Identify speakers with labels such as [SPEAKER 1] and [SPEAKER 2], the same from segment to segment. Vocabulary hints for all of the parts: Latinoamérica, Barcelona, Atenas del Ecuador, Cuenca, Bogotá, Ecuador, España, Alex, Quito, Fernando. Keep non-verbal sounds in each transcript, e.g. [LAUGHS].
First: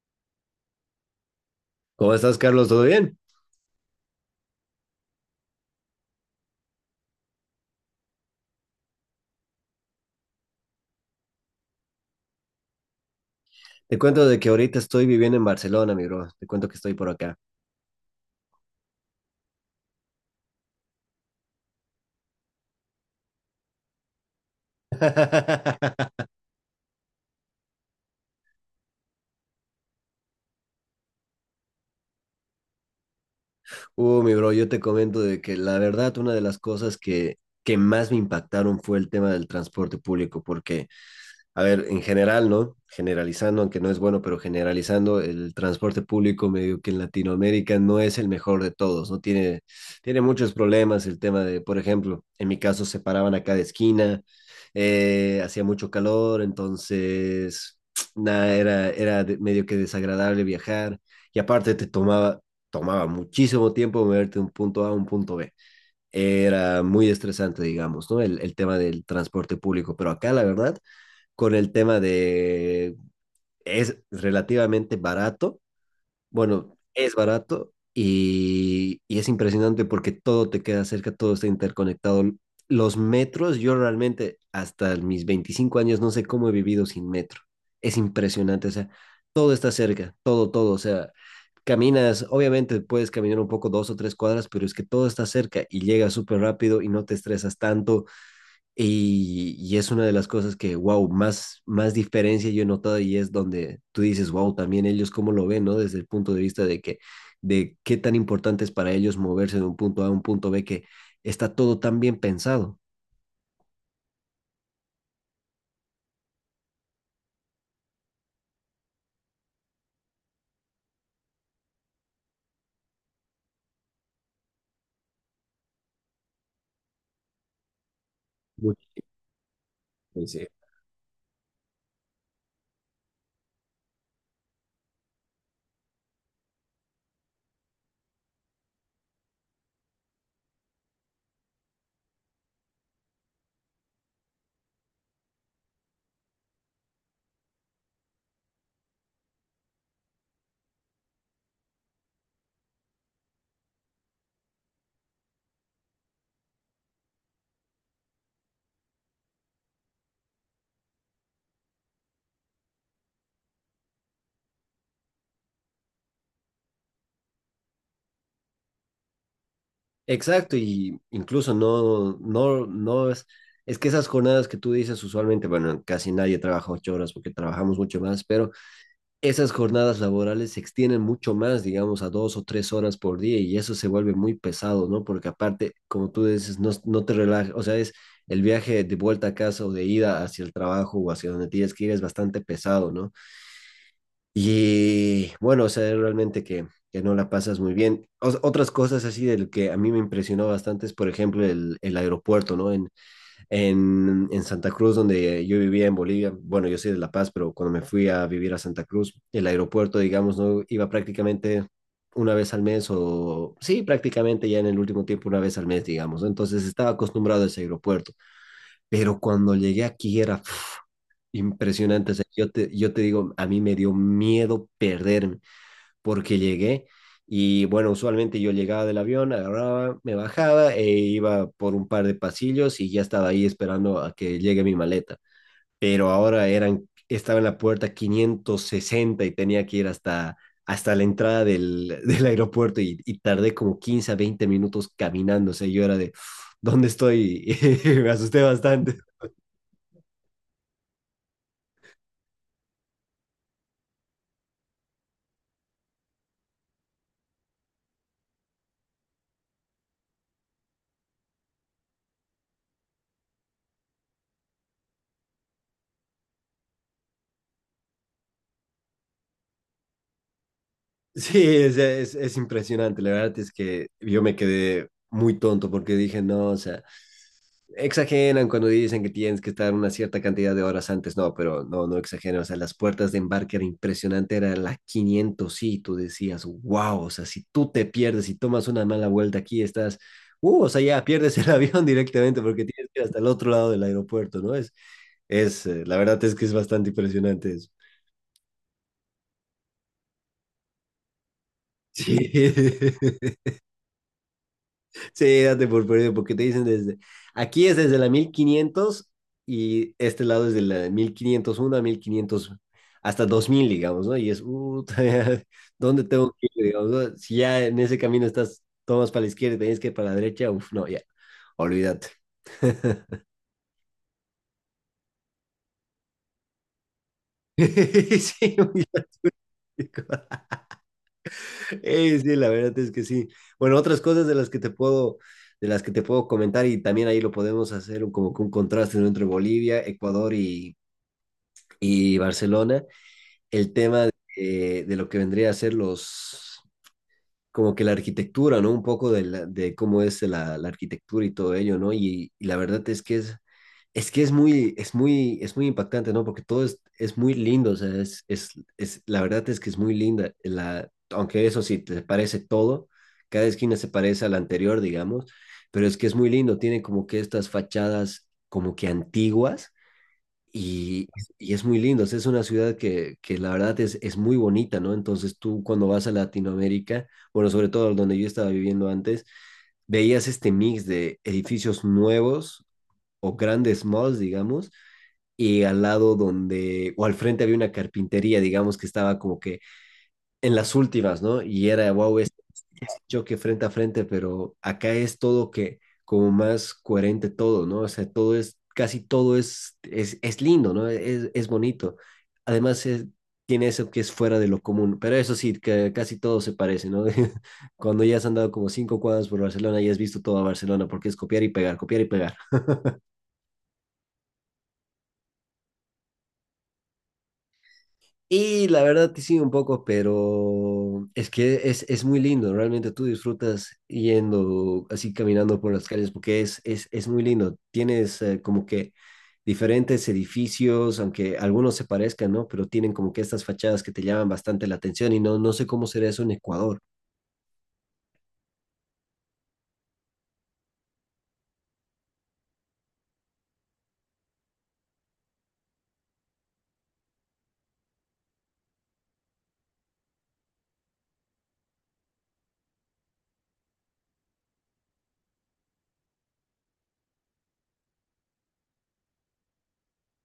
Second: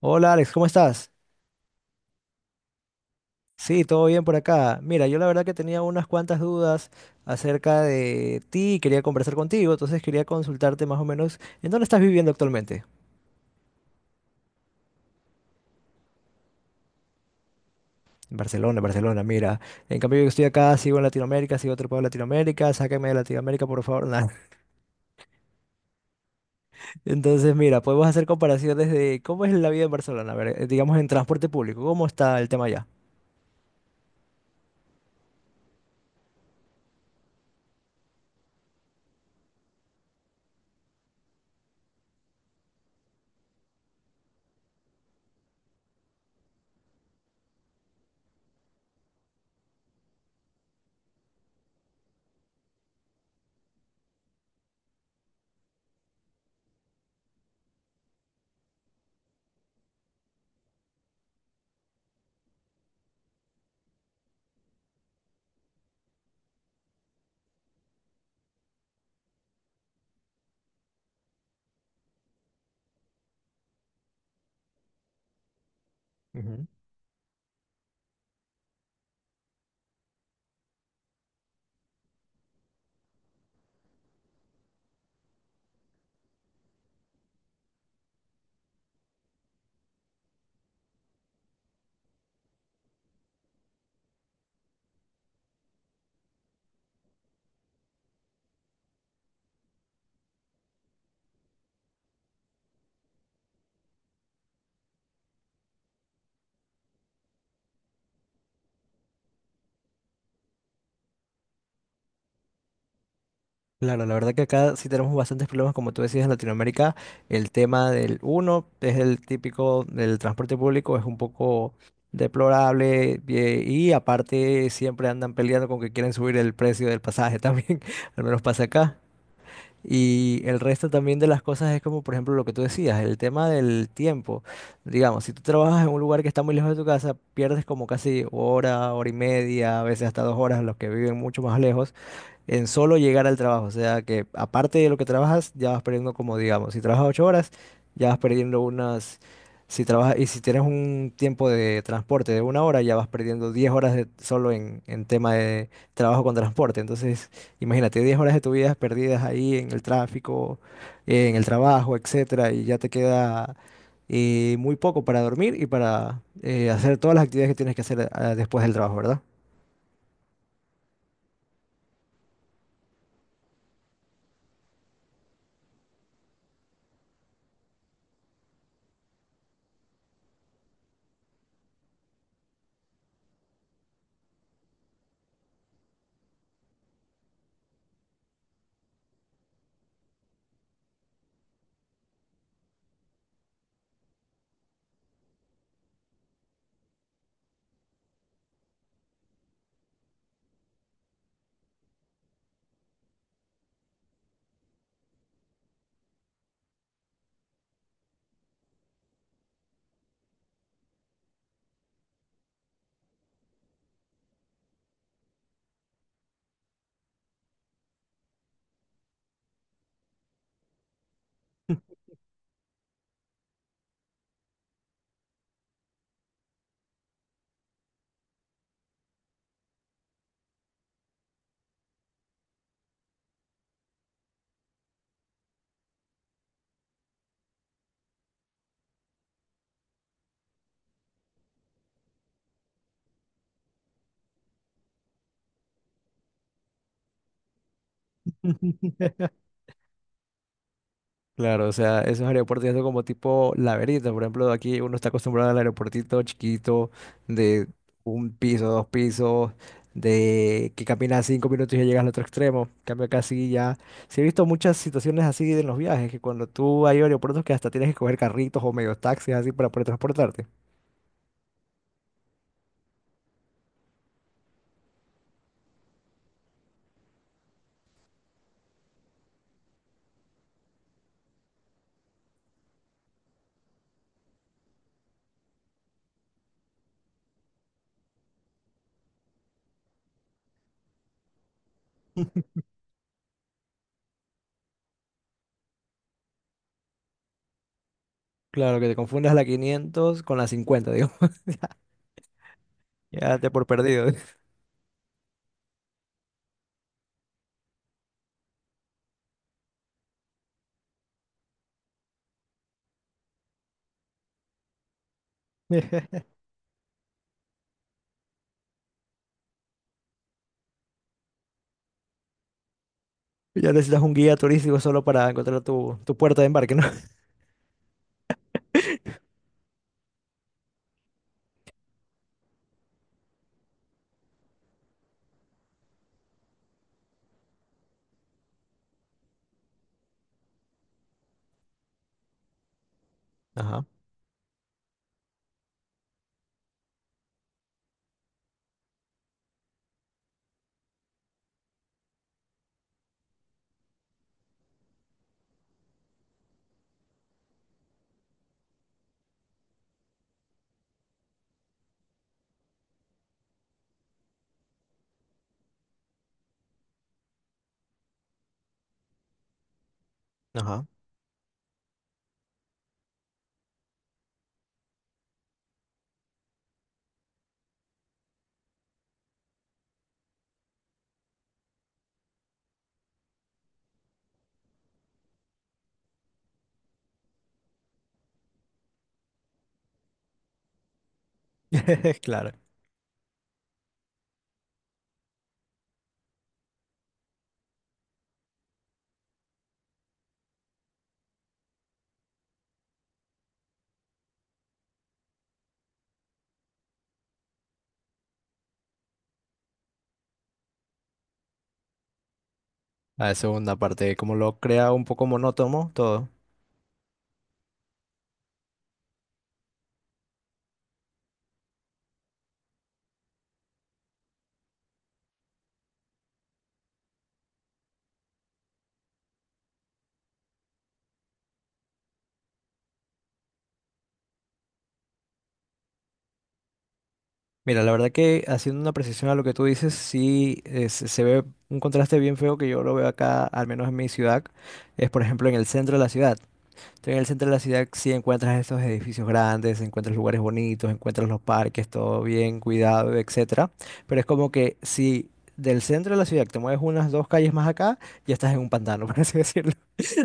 [SPEAKER 1] Hola Alex, ¿cómo estás?
[SPEAKER 2] ¿Cómo estás, Carlos? ¿Todo bien?
[SPEAKER 1] Sí, todo bien por acá. Mira, yo la verdad que tenía unas cuantas dudas acerca de ti, y quería conversar contigo, entonces quería consultarte más o menos en dónde estás viviendo actualmente.
[SPEAKER 2] Te cuento de que ahorita estoy viviendo en Barcelona, mi bro. Te cuento que estoy por acá.
[SPEAKER 1] En Barcelona, Barcelona, mira. En cambio yo estoy acá, sigo en Latinoamérica, sigo otro pueblo de Latinoamérica, sáqueme de Latinoamérica, por favor. Nah.
[SPEAKER 2] [LAUGHS]
[SPEAKER 1] [LAUGHS] Entonces, mira, podemos hacer comparaciones de cómo es la vida en Barcelona, a ver, digamos en transporte público, ¿cómo está el tema allá?
[SPEAKER 2] Mi bro, yo te comento de que la verdad, una de las cosas que más me impactaron fue el tema del transporte público, porque a ver, en general, ¿no? Generalizando, aunque no es bueno, pero generalizando, el transporte público medio que en Latinoamérica no es el mejor de todos, ¿no? Tiene muchos problemas el tema de, por ejemplo, en mi caso se paraban a cada esquina, hacía mucho calor, entonces, [TSK] nada, era medio que desagradable viajar y aparte te tomaba muchísimo tiempo moverte de un punto A a un punto B. Era muy estresante, digamos, ¿no? El tema del transporte público, pero acá la verdad con el tema de es relativamente barato, bueno, es barato y es impresionante porque todo te queda cerca, todo está interconectado. Los metros, yo realmente hasta mis 25 años no sé cómo he vivido sin metro. Es impresionante, o sea, todo está cerca, todo, todo, o sea, caminas, obviamente puedes caminar un poco 2 o 3 cuadras, pero es que todo está cerca y llegas súper rápido y no te estresas tanto y es una de las cosas que, wow, más diferencia yo he notado y es donde tú dices, wow, también ellos cómo lo ven, ¿no? Desde el punto de vista de que, de qué tan importante es para ellos moverse de un punto A a un punto B, que está todo tan bien pensado.
[SPEAKER 1] Claro, la verdad que acá sí tenemos bastantes problemas, como tú decías, en Latinoamérica. El tema del uno es el típico del transporte público, es un poco deplorable y aparte siempre andan peleando con que quieren subir el precio del pasaje también, [LAUGHS] al menos pasa
[SPEAKER 2] Mucho,
[SPEAKER 1] acá. Y
[SPEAKER 2] sí.
[SPEAKER 1] el resto también de las cosas es como, por ejemplo, lo que tú decías, el tema del tiempo. Digamos, si tú trabajas en un lugar que está muy lejos de tu casa, pierdes como casi hora, hora y media, a veces hasta 2 horas, los que viven mucho más lejos en solo llegar al trabajo. O sea que aparte de lo que trabajas, ya vas perdiendo como digamos, si trabajas 8 horas, ya vas perdiendo unas, si trabajas, y si tienes un tiempo de transporte de 1 hora, ya vas perdiendo 10 horas de, solo en, tema de trabajo con transporte. Entonces, imagínate, 10 horas de tu vida perdidas ahí en el tráfico, en el trabajo, etcétera, y ya te queda muy poco para dormir y para hacer todas las actividades que tienes que hacer después del trabajo, ¿verdad?
[SPEAKER 2] Exacto, y incluso no, no, no es que esas jornadas que tú dices usualmente, bueno, casi nadie trabaja 8 horas porque trabajamos mucho más, pero esas jornadas laborales se extienden mucho más, digamos, a 2 o 3 horas por día y eso se vuelve muy pesado, ¿no? Porque aparte, como tú dices, no, no te relajas, o sea, es el viaje de vuelta a casa o de ida hacia el trabajo o hacia donde tienes que ir es bastante pesado, ¿no? Y bueno, o sea, es realmente que no la pasas muy bien. Otras cosas así del que a mí me impresionó bastante es, por ejemplo, el aeropuerto, ¿no? En Santa Cruz, donde yo vivía en Bolivia, bueno, yo soy de La Paz, pero cuando me fui a vivir a Santa Cruz, el aeropuerto, digamos, no iba prácticamente una vez al mes o sí, prácticamente ya en el último tiempo una vez al mes, digamos. ¿No? Entonces estaba acostumbrado a ese aeropuerto, pero cuando llegué aquí era impresionante. O sea, yo te digo, a mí me dio miedo perderme porque llegué. Y bueno, usualmente yo llegaba del avión, agarraba, me bajaba e iba por un par de pasillos y ya estaba ahí esperando a que llegue mi maleta. Pero ahora estaba en la puerta 560 y tenía que ir hasta la entrada del, [LAUGHS] del aeropuerto y tardé como 15 a 20 minutos caminando. O sea, yo era de, "Uf, ¿dónde estoy?" [LAUGHS] Me asusté bastante.
[SPEAKER 1] [LAUGHS] Claro, o sea, esos aeropuertos ya son como tipo laberinto. Por ejemplo, aquí uno está acostumbrado al aeropuertito chiquito de un piso, dos pisos, de que caminas 5 minutos y ya llegas al otro extremo. En cambio acá sí ya. Sí he visto muchas situaciones así en los viajes, que cuando tú hay aeropuertos que hasta tienes que coger carritos o medios taxis así para poder transportarte.
[SPEAKER 2] Sí, es impresionante. La verdad es que yo me quedé muy tonto porque dije, no, o sea, exageran cuando dicen que tienes que estar una cierta cantidad de horas antes. No, pero no exageran. O sea, las puertas de embarque era impresionante, era la 500. Sí, tú decías, wow, o sea, si tú te pierdes y tomas una mala vuelta aquí, estás, o sea, ya pierdes el [LAUGHS] avión directamente porque tienes que ir hasta el otro lado del aeropuerto, ¿no? La verdad es que es bastante impresionante eso.
[SPEAKER 1] Claro, que te confundas la 500 con la 50, digo. [LAUGHS]
[SPEAKER 2] Sí. [LAUGHS]
[SPEAKER 1] Ya te por perdido.
[SPEAKER 2] Sí, date por perdido, porque te dicen aquí es desde la 1500 y este lado es de la 1501 a 1500 hasta 2000, digamos, ¿no? Y es, [LAUGHS] ¿dónde tengo
[SPEAKER 1] [LAUGHS]
[SPEAKER 2] que ir, digamos, no? Si ya en ese camino estás, tomas para la izquierda y tenés que ir para la derecha, uf, no, ya, olvídate. [LAUGHS]
[SPEAKER 1] Ya necesitas un guía turístico solo para encontrar tu puerta de embarque, ¿no?
[SPEAKER 2] Sí, muy lógico. Sí, la verdad es que sí. Bueno, otras cosas de las que te puedo, de las que te puedo comentar y también ahí lo podemos hacer como que un contraste, ¿no? Entre Bolivia, Ecuador y Barcelona, el
[SPEAKER 1] Ajá,
[SPEAKER 2] tema de lo que vendría a ser los, como que la arquitectura, ¿no? Un poco de de cómo es la, la arquitectura y todo ello, ¿no? Y la verdad es que es muy, es muy impactante, ¿no? Porque todo es, muy lindo, o sea, la verdad es que es muy linda, la, aunque eso sí, te parece todo, cada esquina se parece a la anterior, digamos, pero es que es muy lindo, tiene como que estas fachadas como que antiguas
[SPEAKER 1] ajá.
[SPEAKER 2] y, y es muy lindo, o sea, es una ciudad que la verdad es muy bonita, ¿no? Entonces tú cuando vas a Latinoamérica, bueno, sobre todo donde yo estaba viviendo antes, veías este mix de edificios nuevos o grandes malls, digamos, y al lado donde, o al frente había una carpintería, digamos, que estaba como que en las últimas, ¿no? Y era, wow,
[SPEAKER 1] [LAUGHS]
[SPEAKER 2] es
[SPEAKER 1] Claro.
[SPEAKER 2] choque frente a frente, pero acá es todo que como más coherente todo, ¿no? O sea, todo es, casi todo es lindo, ¿no? Es bonito. Además, tiene eso que es fuera de lo común, pero eso sí, que casi todo se parece, ¿no? [LAUGHS] Cuando ya has andado como 5 cuadras por Barcelona ya has visto toda Barcelona, porque es copiar y pegar, copiar y pegar.
[SPEAKER 1] A la segunda parte, como lo crea un poco monótono todo.
[SPEAKER 2] Y la verdad que sí, un poco, pero es que es muy lindo, realmente tú disfrutas yendo así caminando por las calles porque es muy lindo. Tienes como que diferentes edificios, aunque algunos se parezcan, ¿no? Pero tienen como que estas fachadas que te llaman bastante la atención y no, no sé cómo será eso en Ecuador.
[SPEAKER 1] Mira, la verdad que haciendo una precisión a lo que tú dices, sí se ve un contraste bien feo que yo lo veo acá, al menos en mi ciudad, es por ejemplo en el centro de la ciudad. Entonces, en el centro de la ciudad sí encuentras estos edificios grandes, encuentras lugares bonitos, encuentras los parques, todo bien cuidado, etcétera. Pero es como que si del centro de la ciudad te mueves unas dos calles más acá, ya estás en un pantano, [LAUGHS] por así decirlo.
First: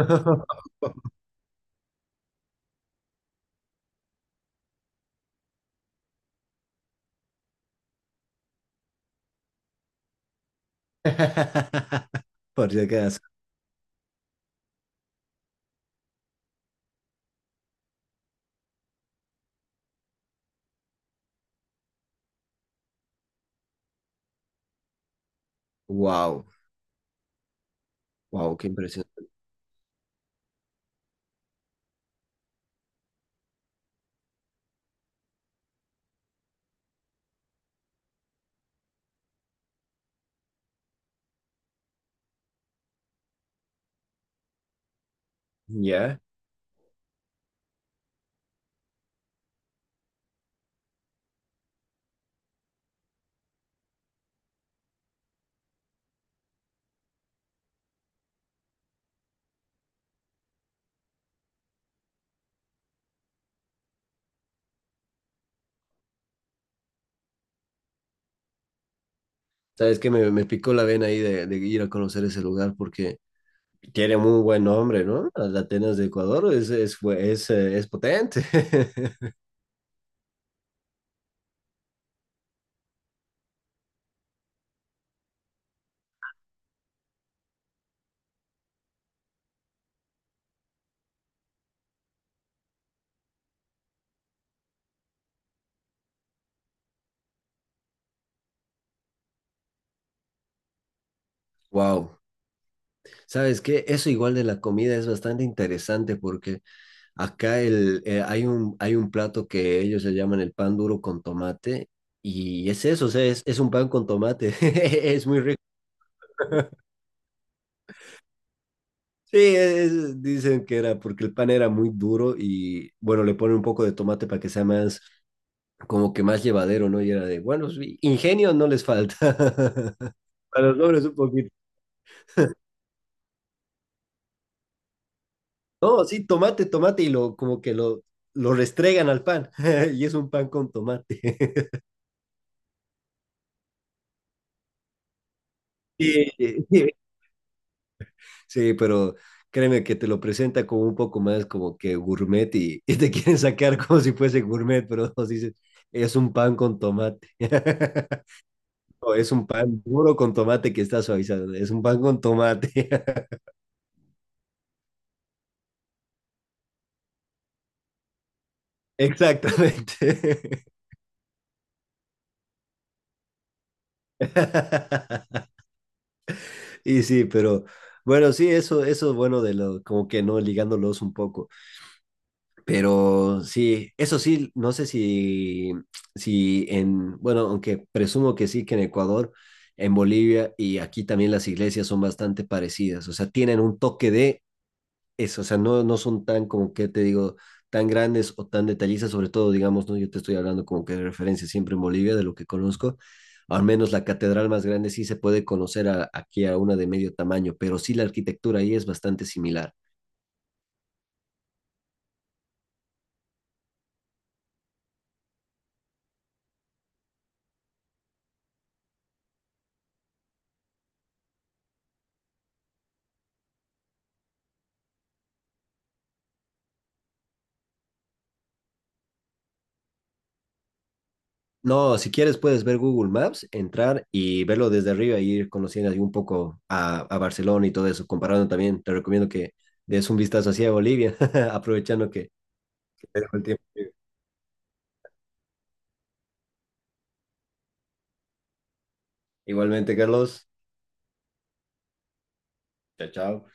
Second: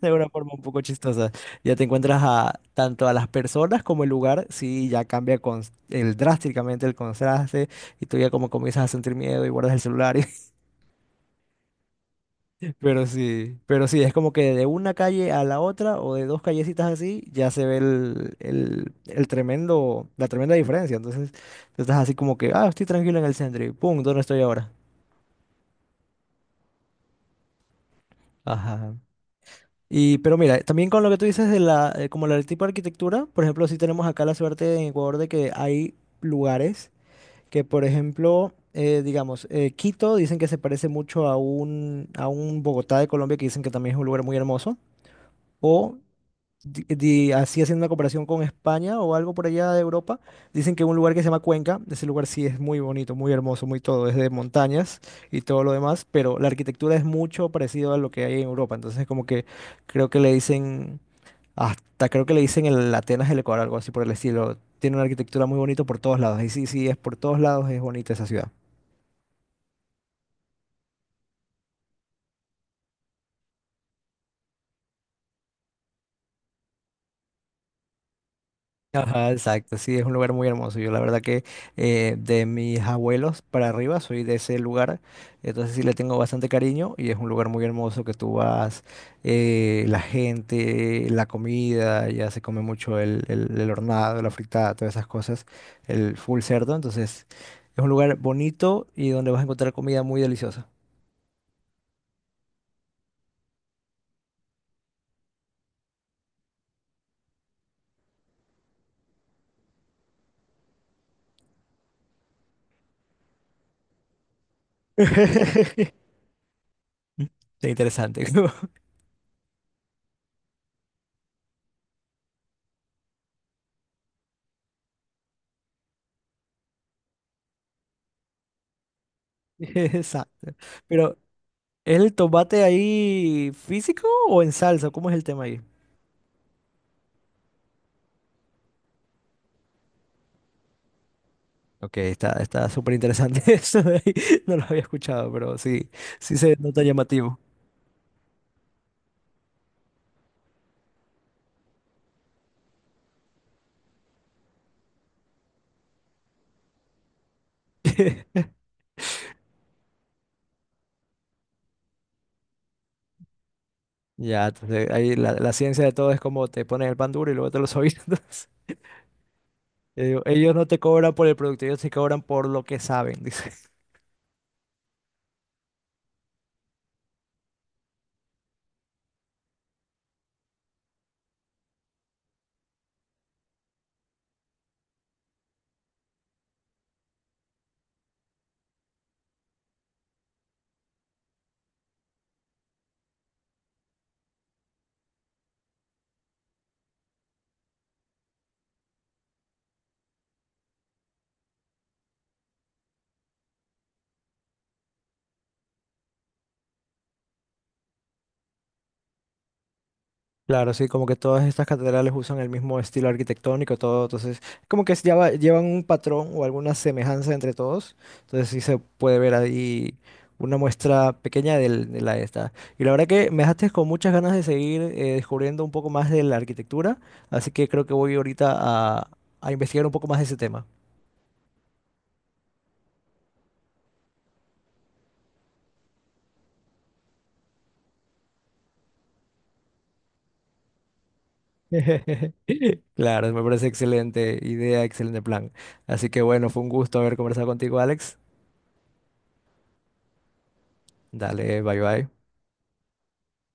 [SPEAKER 1] De una forma un poco chistosa. Ya te encuentras a tanto a las personas como el lugar, sí, ya cambia con el drásticamente el contraste y tú ya como comienzas a sentir miedo y guardas el celular.
[SPEAKER 2] [LAUGHS] Por
[SPEAKER 1] [LAUGHS]
[SPEAKER 2] si
[SPEAKER 1] Pero
[SPEAKER 2] acaso.
[SPEAKER 1] sí, pero sí, es como que de una calle a la otra o de dos callecitas así ya se ve el tremendo, la tremenda diferencia. Entonces, tú estás así como que, ah, estoy tranquilo en el centro y pum, ¿dónde estoy ahora?
[SPEAKER 2] Wow, wow, qué
[SPEAKER 1] Ajá.
[SPEAKER 2] impresión.
[SPEAKER 1] Y, pero mira, también con lo que tú dices de la, como el tipo de arquitectura, por ejemplo, sí tenemos acá la suerte en Ecuador de que hay lugares que, por ejemplo, digamos, Quito dicen que se parece mucho a un, Bogotá de Colombia, que dicen que también es un lugar muy hermoso, o
[SPEAKER 2] Ya.
[SPEAKER 1] así haciendo una comparación con España o algo por allá de Europa, dicen que un lugar que se llama Cuenca, ese lugar sí es muy bonito, muy hermoso, muy todo, es de montañas y todo lo demás, pero la arquitectura es mucho parecido a lo que hay en Europa, entonces como que creo que le dicen, hasta creo que le dicen el Atenas del Ecuador, algo así por el estilo, tiene una arquitectura muy bonita por todos lados, y sí, sí, es por todos lados, es bonita esa ciudad.
[SPEAKER 2] ¿Sabes que me picó la vena ahí de ir a conocer ese lugar porque tiene muy buen nombre, ¿no? Las Atenas de Ecuador es potente.
[SPEAKER 1] Ajá,
[SPEAKER 2] [LAUGHS]
[SPEAKER 1] exacto, sí, es un lugar muy hermoso. Yo la verdad que de mis abuelos para arriba soy de ese lugar, entonces sí le tengo bastante cariño y es un lugar muy hermoso que tú vas, la gente, la comida, ya se come mucho el, el hornado, la fritada, todas esas cosas, el full cerdo, entonces es un lugar bonito y donde vas a encontrar comida muy deliciosa.
[SPEAKER 2] Wow. ¿Sabes qué? Eso igual de la comida es bastante interesante porque acá hay un plato que ellos le llaman el pan duro con tomate y es eso, o sea, es un pan con tomate. [LAUGHS] Es muy rico.
[SPEAKER 1] [LAUGHS] Interesante.
[SPEAKER 2] Sí, es- dicen que era porque el pan era muy duro y bueno, le ponen un poco de tomate para que sea más, como que más llevadero, ¿no? Y era de, bueno, sí, ingenio no les falta.
[SPEAKER 1] [LAUGHS]
[SPEAKER 2] [LAUGHS]
[SPEAKER 1] Exacto.
[SPEAKER 2] A los hombres un
[SPEAKER 1] Pero
[SPEAKER 2] poquito.
[SPEAKER 1] ¿es el tomate ahí físico o en salsa? ¿Cómo es el tema ahí?
[SPEAKER 2] No, sí, tomate, tomate, y lo, como que lo restregan al pan. [LAUGHS] Y es un pan con tomate. [LAUGHS]
[SPEAKER 1] Ok, está, súper interesante [LAUGHS] eso de ahí. No lo había escuchado, pero sí,
[SPEAKER 2] Sí,
[SPEAKER 1] sí se nota
[SPEAKER 2] sí.
[SPEAKER 1] llamativo.
[SPEAKER 2] Sí, pero créeme que te lo presenta como un poco más como que gourmet y te quieren sacar como si fuese gourmet, pero nos dicen, es un pan con tomate. [LAUGHS]
[SPEAKER 1] [LAUGHS]
[SPEAKER 2] No, es un pan duro con tomate que está suavizado. Es un pan con tomate. [LAUGHS]
[SPEAKER 1] Ya, entonces ahí la ciencia de todo es como te ponen el pan duro y luego te lo suavisan. [LAUGHS] Entonces, yo digo, ellos
[SPEAKER 2] Exactamente.
[SPEAKER 1] no te cobran por el producto, ellos te cobran por lo que saben, dice.
[SPEAKER 2] [LAUGHS] Y sí, pero bueno, sí, eso es bueno de lo, como que no ligándolos un poco. Pero sí, eso sí, no sé si en, bueno, aunque presumo que sí, que en Ecuador, en Bolivia y aquí también las iglesias son bastante parecidas. O sea, tienen un toque de eso, o sea, no son tan, como que te digo, tan grandes o tan detallistas, sobre todo, digamos, ¿no? Yo te estoy hablando como que de referencia siempre en Bolivia, de lo que conozco, al menos la catedral más grande sí se puede conocer aquí a una de medio tamaño, pero sí la arquitectura ahí es bastante similar.
[SPEAKER 1] Claro, sí, como que todas estas catedrales usan el mismo estilo arquitectónico, todo, entonces, como que llevan un patrón o alguna semejanza entre todos, entonces sí se puede ver ahí una muestra pequeña de la esta. Y la verdad que me dejaste con muchas ganas de seguir descubriendo un poco más de la arquitectura, así que creo que voy ahorita a, a, investigar un poco más de ese tema.
[SPEAKER 2] No, si quieres puedes ver Google Maps, entrar y verlo desde arriba y ir conociendo ahí un poco a Barcelona y todo eso, comparando también, te recomiendo que des un vistazo hacia Bolivia, [LAUGHS] aprovechando que
[SPEAKER 1] [LAUGHS] Claro, me
[SPEAKER 2] el tiempo.
[SPEAKER 1] parece excelente idea, excelente plan. Así que bueno, fue un gusto haber conversado contigo, Alex.
[SPEAKER 2] Igualmente, Carlos,
[SPEAKER 1] Dale, bye bye.
[SPEAKER 2] chao, chao.